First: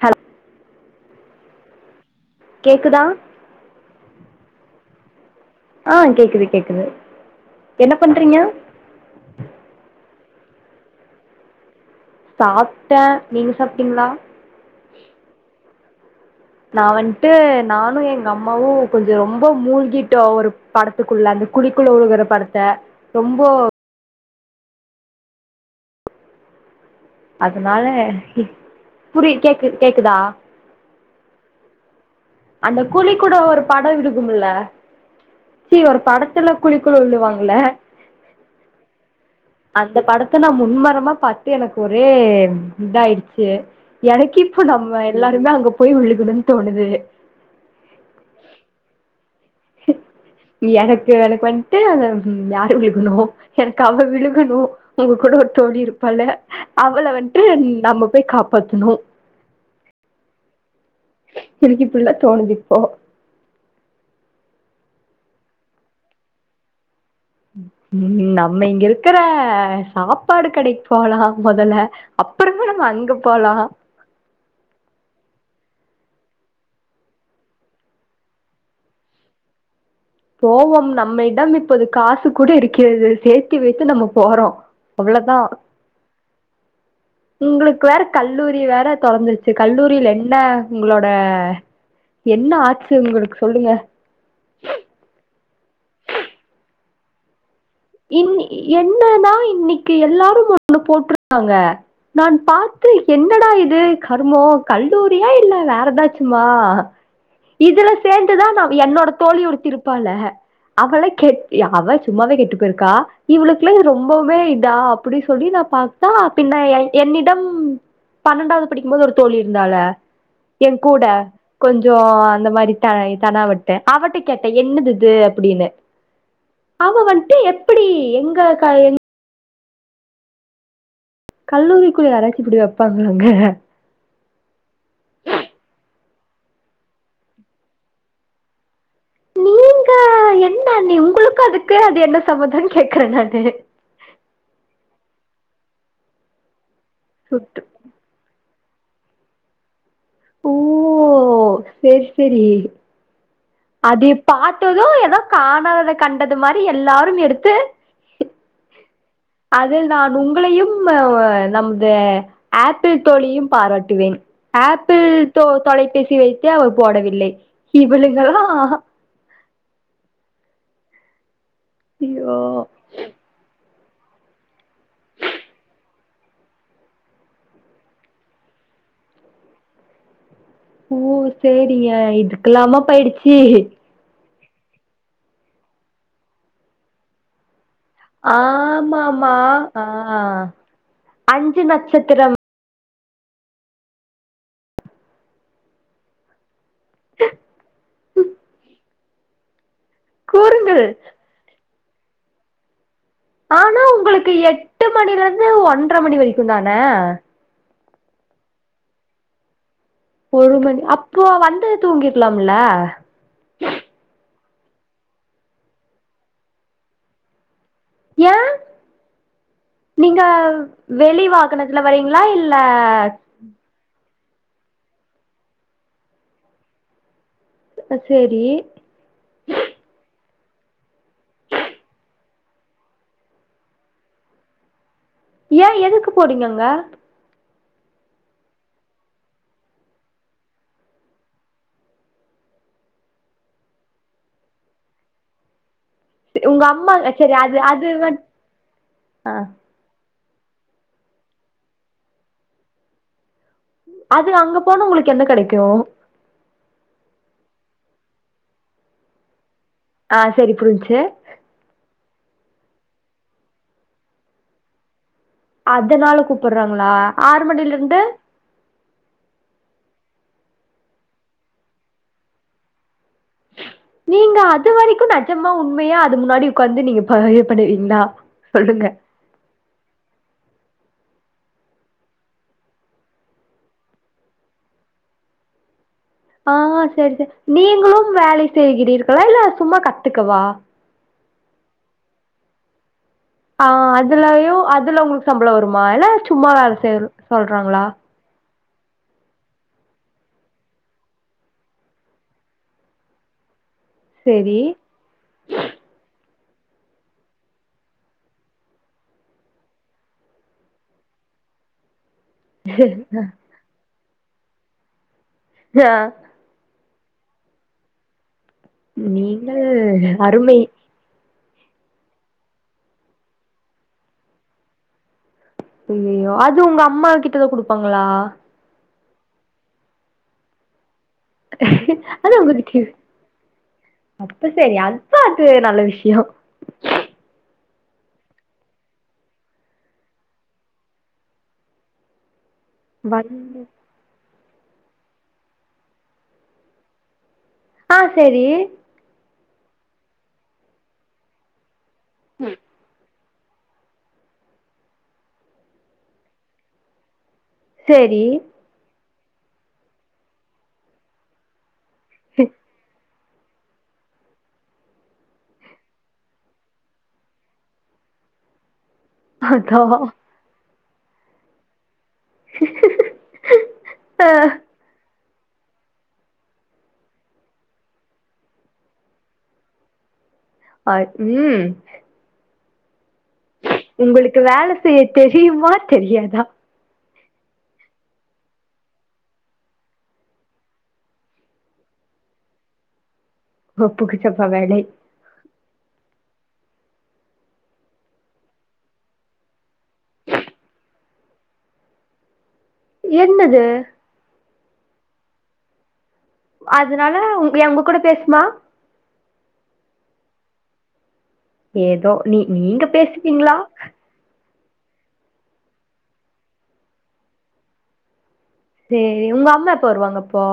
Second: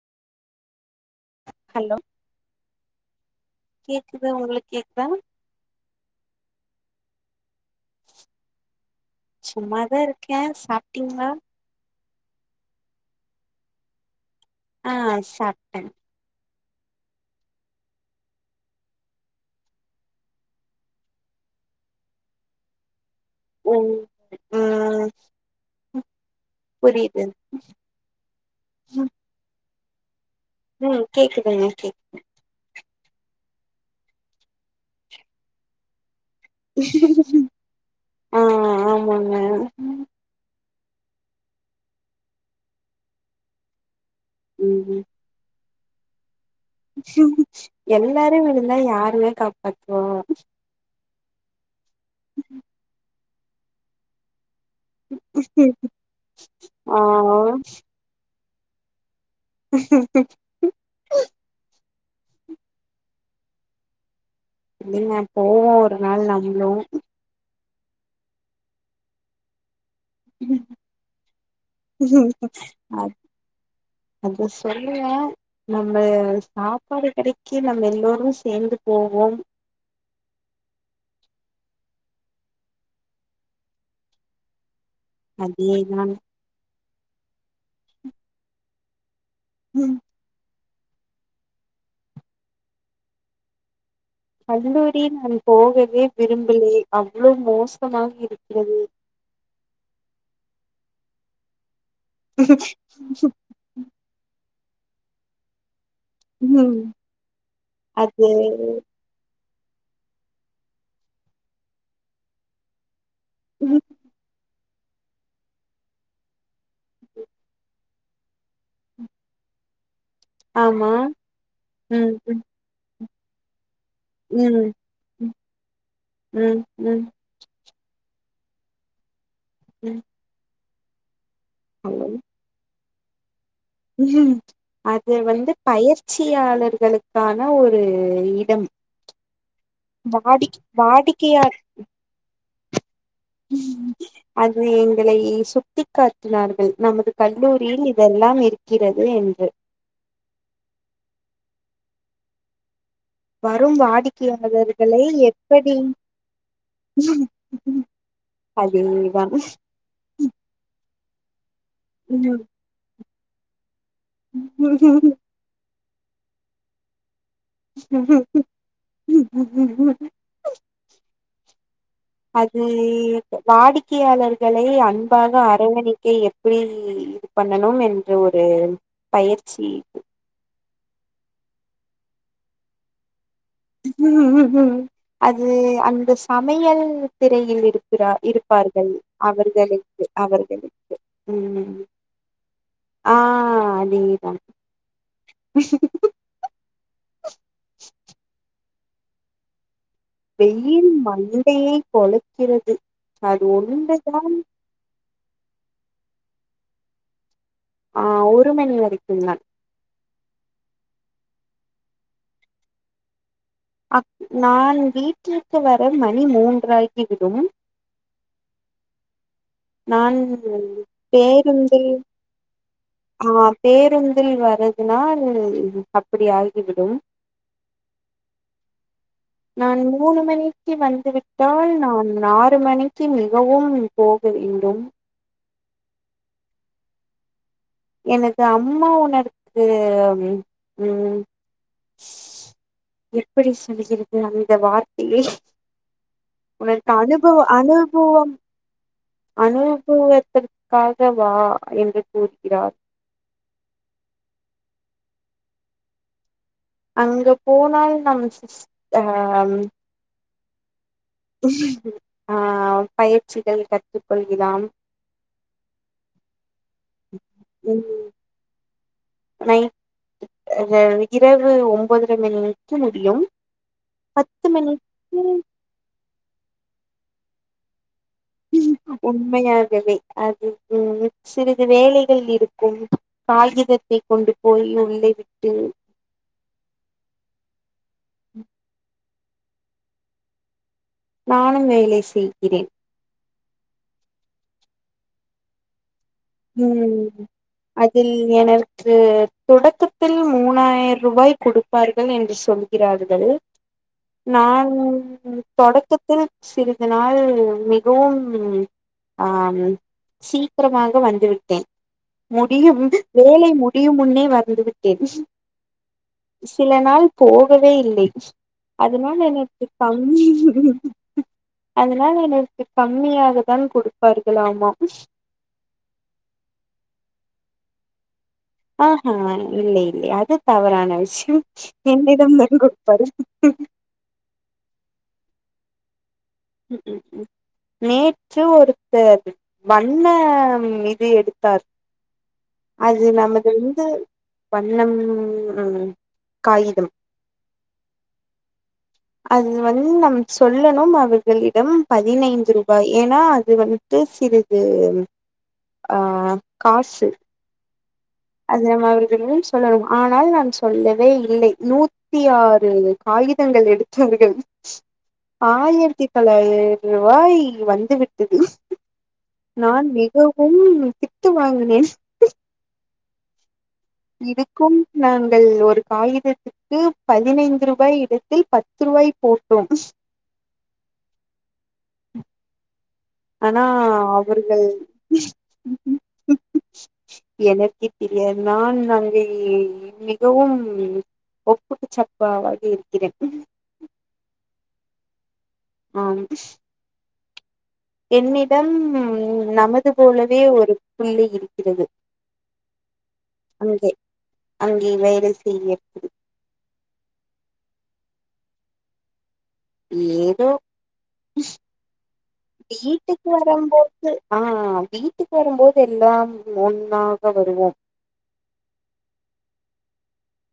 த் ஹலோ கேக்குது உங்களுக்கு கேக்குதா ஆ கேக்குது கேக்குது என்ன பண்றீங்க க்கேன் சாப்பிட்டீங்களா சாப்ட்டேன் நீங்க சாப்ட்டீங்களா ஆ சாப்ட்டே நான் வந்துட்டு நானும் எங்க அம்மாவும் கொஞ்சம் ரொம்ப மூழ்கிட்டோ ஒரு படத்துக்குள்ள அந்த குழிக்குள்ள ஒழுகுற படத்த ரொம்ப அ அதனால புரிய கே கேக் கேக்குதா ம் கேக்குதுங்க கேக்குது அந்த குழி கூட ஒரு படம் விடுக்கும்ல சி ஒரு பட ஆ ஆமாங்க அந்த படத்த நான் முன்ம அப்புறமா பத்து எனக்கு ஒரே இத ஆயிடுச்சு எனக்கு இப்ப நம்ம எல்லாருமே அங்க போய் [unintelligible] எல்லாரும் விழுந்தா யாருமே காப்ப அக்கோ எனக்கு வந்துட்டு அ யாரு விழுகணும் எனக்கு அவ விழுகணும் உங்க கூட ஒரு தோழி இருப்பள் ஆ அவள வந்துட்டு நம்ம போய் காப்போ பத்துணு க்கு பள்ள தோணு்சிப்போ நீங்க [unintelligible] போவோம் ஒரு நாள் நம்பலும் ம் நம்ம இங்க இருக்கிற சாப்பாடு கடைக்கு போலாம் மெதல்ல அப்புற மே நம் அ அங்க போலாம் அத சொல்லுங்க நம்ம சாப்பாடு கெடைக்கு நம்ம எல்லோரும்ரும் சேர்ந்து போவோம் போவோம் நம்ம இடம் இப்போது காசு கூட இருக்கிறது சேர்த்து வைத்துு நம்ம போறோம் அது ஏதான் உங்களுக்கு வேற கல்லூரி வேற தொடர்ந்துருச்சு ம். கல்லூரியில என்ன உங்களோட என்ன ஆச்சு உங்களுக்கு சொல்லுங்க கல்லூரி நான் போகவே விரும்பலே அவ்ளவு மோச இ என்னன்னா இன்னைக்கு எல்லாரும் போட்ருக்காங்க நான் பார்த்து என்னடா இது கர்மம் கல்லூரியா இல்ல வேறதாவ சும்மா ம். இதுல அது சேர்ந்துதான் நான் என்னோட தோழி ஒரு இருப்பாள அவள கெட சும்மாவே கெட்டு இருக்கா இவளுக்குல்லாம் இது ரொம்பவும நா அப்படிி சொல்லி நான் பாத்தா பின்ன என்னிடம் பன்னெண்டாவது படிக்கும்போது ஒரு தோழி இருந்தால என் ஆமா. கூட கொஞ்சம் ம், ம், அந்த மாதிரி த கடாவட்ட ட்டேன் அவட்ட கேட்டேன் ம். என்னது இது ம், அப்படின்னு ம், அவ ம், வந்து எங்கக்கா எங்க ம் ஹலோ. கல்லூரிக்குள்ள ஆராச்சி இப்டிவா ப்படறாங்க அது வந்து பயிற்சியாளர்களுக்கான ஒரு இடம் நீங்க வாடிக் என்ன நீ உங்களுக்கு வாடிக்கையாளர் அதுக்கு அது என்ன சமதம் அது ங்களை சுட்டி காட்டினார்கள் நமது சுட்டு கல்லூரியில் இதெல்லாம் இருக்கு இருக்கிறது என்று ஓ செரி செரி வரும் அது பார்த்ததும் வாடிக்கையாளர்களை ஏதோ எப்படி காணாததை கண்டது மாதிரி எல்லாரும் எடுத்து அதேதான் அதில் நான் உங்களையும் [unintelligible] நமது ஆப்பிள் தோழியும் பாராட்டக்க வேன் ஆப்பிள் தொ தொலைத்து பேசி வைத்து அவர் போடவில்லை இவளுங்களா [inaudible] [inaudible] ஐயோ அது வாடி வாக்கியாளர்களை அன்பாக அரவணைக்க எப்டி இ இது பண்ணணும் என்று ஒரு பயிற்சி ஓ செரிங்க இதுக்கெல்லாமா பயிற் [inaudible] ம் அது அந்த சமையல் திரையில் இருக்கு ஆமாமா ஆ அவர்கள் அஞ்சு ம் நட்சத்திரம் ஆ நீதா கூறுங்கள். வெயில் மண்டையை பொலக்கிறது ஆனா உங்களுக்கு எட்டு மணிலந்து அ ஒன்ற மணி வரைக்கு தான ஆஹ் ஒரு மணி வரைக்கு தா ஒரு மணி அப்போ வந்து தூங்கிரலாம்ல அ நான் வீட்டிற்கு வர மணி மூன்றாகிவிடும் ஏ நான் நீங்க வெளிவாகனத்துல பேருந்தில் வரீங்களா இல்ல தில் வரதுனால் அப்படி ஆகிவிடும் அ செரி நான் மூணு மணிக்கு வந்துவிட்டால் நான் ஆறு மணிக்கு மிகவும் போக வேண்டும் ஏன் எதுக்கு போறீங்கங்க எனது அம்மா உணருக்கு உம் எப்படி சொல்கிறது அந்த வார்த்தையை உங்க உனக்கு அம்மா சரி அனுபவ அது அது வந் அனுபவம் ஆ அனுபவ அதற்காக வா என்று கூறி ரார் அது அங்க போனா உங்களுக்கு என்ன கிடைக்கு அங்க போனால் நம்ம சிஹ் அ ஆ சரி புரிஞ்சுச்சு ஆஹ் பயிற்சிகள் கற்றுக்கொள்ளலாம் அதனால கூப்டுறாங்களா ஆறு மணில ம் இருந்து இரவு ஒன்பதரை மணிக்கு முடியும் நீங்க பத்து அது வரைக்கு மணிக்கு நெஜமா உண்மையா அது முன்னாடி உட்காந்து நீங்க ஏ பண்ணுவீங்களா சொல்லுங்க. உண்மையாகவே அது உம் சிறிது வேலைகள் இருக்கும் காகிதத்தை கொண்டு போய் உள்ளே விட்டு ஆஹ் சரி சரி நீங்களும் வேலை செய்கிறீ இரு லையில சும்மா கத்துக்கவா நானும் வேலை செய்கிறேன் ஆஹ் அதுலயும் அதுல உங்களுக்கு சம்பளம் வருமா ஏன சும்மாது ச ம் சொல்றாங்களா அதில் எனக்கு தொடக்கத்தில் மூணாயிரம் ரூபாய் கொடுப்பார்கள் என்று சொல்கிறார்கள் சரி. நான் தொடக்கத்தில் சிறிது நாள் மிகவும் அஹ சீக்கிரமாக வந் வந்து விட்டேன் முடியும் வேலை முடியும் முன்னே வறந்து விட்டேன் ஆ. சில நாள் போகவே இல்லை அதனால நீங்கள் எனக்கு தமி அருமை. அதனால எனக்கு கம்மியாக தான் கொடுப்பார்காலமாம் சயயோ அது உங்க அம்மா கிட்டத கொடுப்பாங்களா ஆஹ்ஹ இல்லலை இல்லலை அது தவறான விசயம் என்னத அது நன் உங்களுக்கு குப்பரு அப்ப சரி அப்ப அது நல்ல விஷயம் உம்ம் நேற்று ஒருத்த வண்ண இது எடுத்தார் அது நமது வந்து பண்ணம் உம் உம் காகிதம் ஆஹ் சரி அது வந்து நம் சொல்லணும் அவர்களிடம் பதினைந்து ரூபாய் ஏனா அது வந்துட்டு சிறிது ஆஹ் காசு சரி அது நம்ம சொல்லணும் ஆனால் நான் சொல்லவே இல்லை நூத்தி தியாரு ஆயுதங்கள் எடுத்தவாரர்கள் ஆயிரத்தி தொள்ளாயிரம் ரூபாய் வந்து விட்டது நான் அதா. மிகவும் தித்து வாங்கினேன் ஆ இதுக்கும் நான் ஒரு காகிதத்துக்குப் பதினைந்து ரூபாய் இடத்தில் பத்து ரூபாய் போட்டோம் ஆஹ உம் ஆனா உங்களுக்கு அவர்கள் வேல செய்ய தெரியுமா தெரியாதா எனக்கே தெரியாது நான் அங்கே மிகவும் ஒப்புக்கு சப்பாவாக இருக்கிறே ஒப்புக்குச்சப்பா வேலை ஆஹ் என்னிடம் நமது போலவே ஒரு புள்ளி இருக்கிறது என்னது அங்கே அங்கே வேறு செய்யக் அதனால எங் உங்க கூட பேசுமா ஏதோ ஏதோ நீ நீங்க வீட்டுக்கு பேசுவீங்களா வரம்போது ஆஹ் வீ சுட்டி போறம் போது எல்லாம் ஒன்னாக வருவோம் சேரி உங்க அம்மா எப்ப வருவாங்கப்பா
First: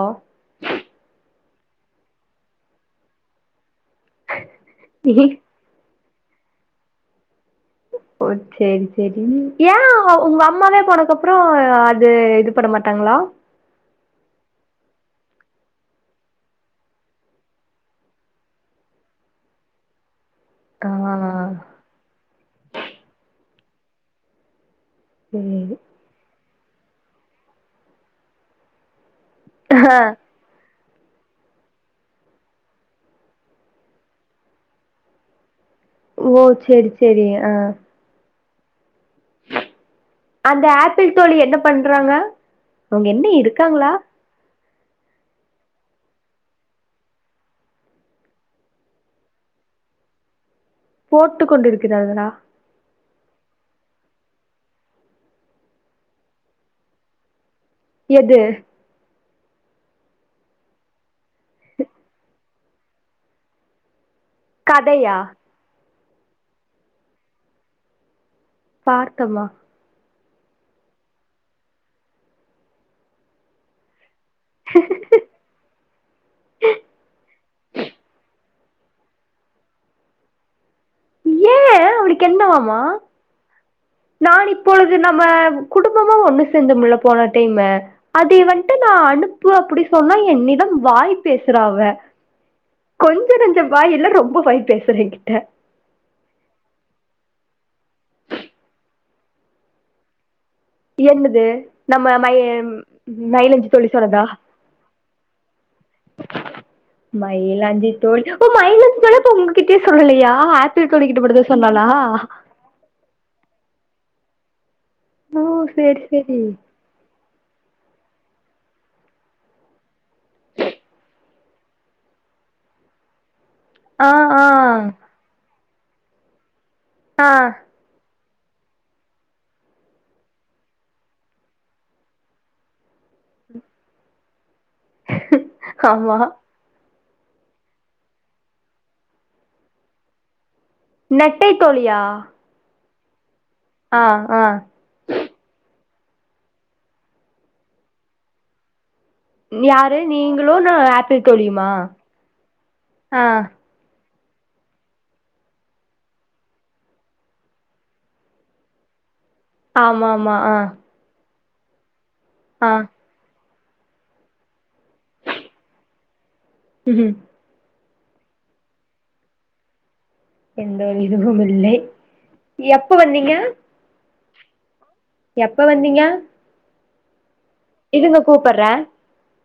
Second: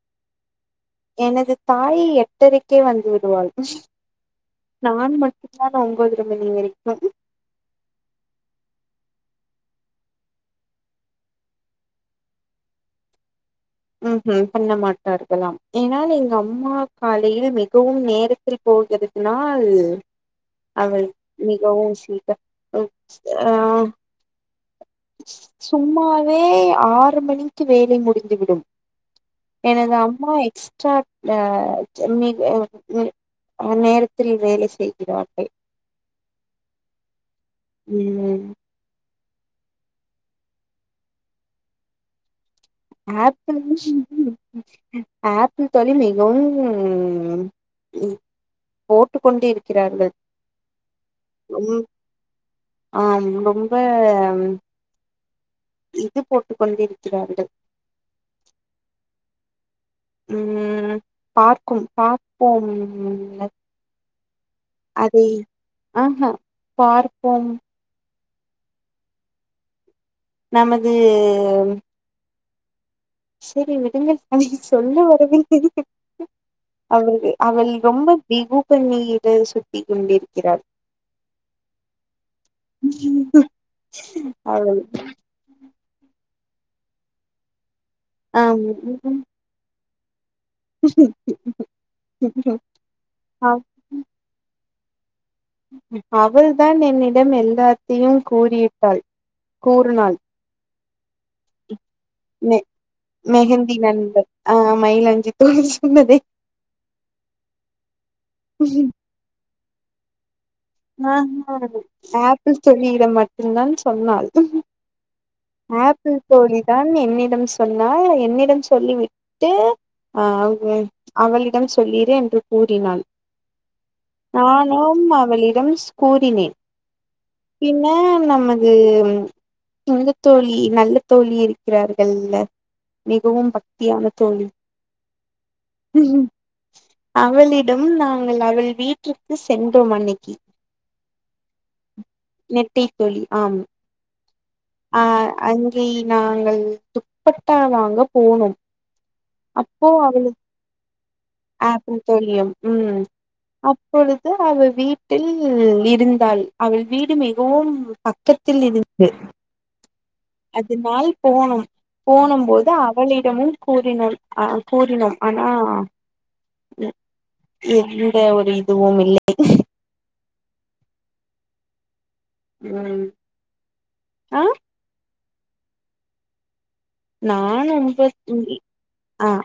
எனது தாய் எட்டரைக்கே வந்து விடுவாள் நான் மட்டு்தான் ஒம்பது ஒன்பது மணி வரைக்கும் ஓ சேரி சேரி ஏ உங்க அம்மாவே போனக்கப்ரோ அது இது பண்ண மாட்டாங்களா ஹம் ஹம் பண்ண மாட்டார்களாம் ஏனா எங்க அம்மா காலையில் மிகவும் நேரத்தில் போகிறதுனால் அவள் ஆ மிகவும் ஸ்வீட்டா அ ஆஹ் சேரி சும்மா வே ஆறு மணிக்கு வேலை முடிந்துவிடும் எனது அம்மா எக்ஸ் ச்சாப்ட செம்மீன் வேகவெசு நேரத்தில் வேலை செய்கிறார்கள் ஓ சேரி சேரி ஆ உம் அந்த ஆப்பிள் தோழி என்ன பண்றாங்க அவங்க என்ன ஆப் இருக்காங்களா ஆ தோழி மிகவும் போட்டுக்கொண்டு இருக்கிறார்கள் போட்டு உம் கொண்டிருக்கிறார்களா ஆஹ் ரொம்ப உம் இது போட்டுக்கொண்டிருக்கிறார்கள் எது உம் பார்க்கும் பார்ப்போம் கதையா ஆஹ ஹ பார்ப்போம் பார்க்கமா நமதூ சரி விடுங்க அவுள்க்கு சொல்ல வரவில்லை அவள் அவள் ரொம்ப பிகு பண்ணியேடு சுத்தி கொண்டிருக்கிறாள் ஏன் அவுளுக்கு என்னவாமா நான் அவள் இப்பொழுது நம்ம குடும்பமா ஒண்ணு ந்த முள்ள போன டைம்ல அதை ஆம் வந்துட்டு நான் அனுப்புல அப்புடி சொன்னாள் என்னிடம் வாய் பேசுறவ கொஞ்சம் அவ் நஞ்சம் வாயல்ல ரொம்ப வாய் பேசு செரிங்க அவள்தான் என்னிடம் எல்லாம் எல்லாத்தையும் கூறிவிட்டாள் கூறினாள் என்னது நம்ம மயி மெ மயிலாஞ்சு தோழி சொன்னதா இப்ப மயிலாஞ்சி தோல் ஓ மயிலாஞ்சி தோழி போங்க கிட்டே சொல்லலையா ஆப்பிள் தோழி கிட்ட மட்டுந்தா ஆஹ்ஹ சொன்னாளா ஆப்பிள் தோழியிடம் மட்டும் தான் சொன்னாள் ஓ சேரி ஆப்பிள் சேரி தோழி தான் என்னிடம் சொன்னாள் என் என்னிடம் சொல்லிவிட்டு அஹ் அவ்வு அவளிடம் சொல்லீரு என்று கூறினாள் ஆஹ் ஆஹ் ம்ஸ் கூறினேன் என்ன நம் நமது இந்தத் தோழி நல்ல தோழி இருக்கிறார்கள் மிகவும் பக்தியான தோழி ஆமா அவளிடம் நாங்கள் அவள் வீட்டிற்கு சென்றோம் அன்னிக்கு நெட்டை தோழியா தோழி ஆம் ஆஹ் ஆஹ் அவுன் ஏய் நாங்கள் துப்பட்டா வாங்க போனோம் யாரு நீங்களும் நான் ஆப்பிள் தோழியுமா ஆப்பிள் தோழியம் ம் ஆஹ் அப்பொழுது அவள் வீட்டில் இருந்தாள் அவள் வீடு மிகவும் பக்கத்தில் இருந்து ஆமாம் ம ஆ போகணும் போனும் போது ஆ அவளிடமும் [unintelligible] ம் உ ஒரு இதுவும் இல்லை எந்த ஒரு இதுவும் இல்லை எப்ப வந்தீங்க ஆஹ எப்ப வந்தீங்க நான் ஒன்ப இருங்க கூப்பட்றே ஆ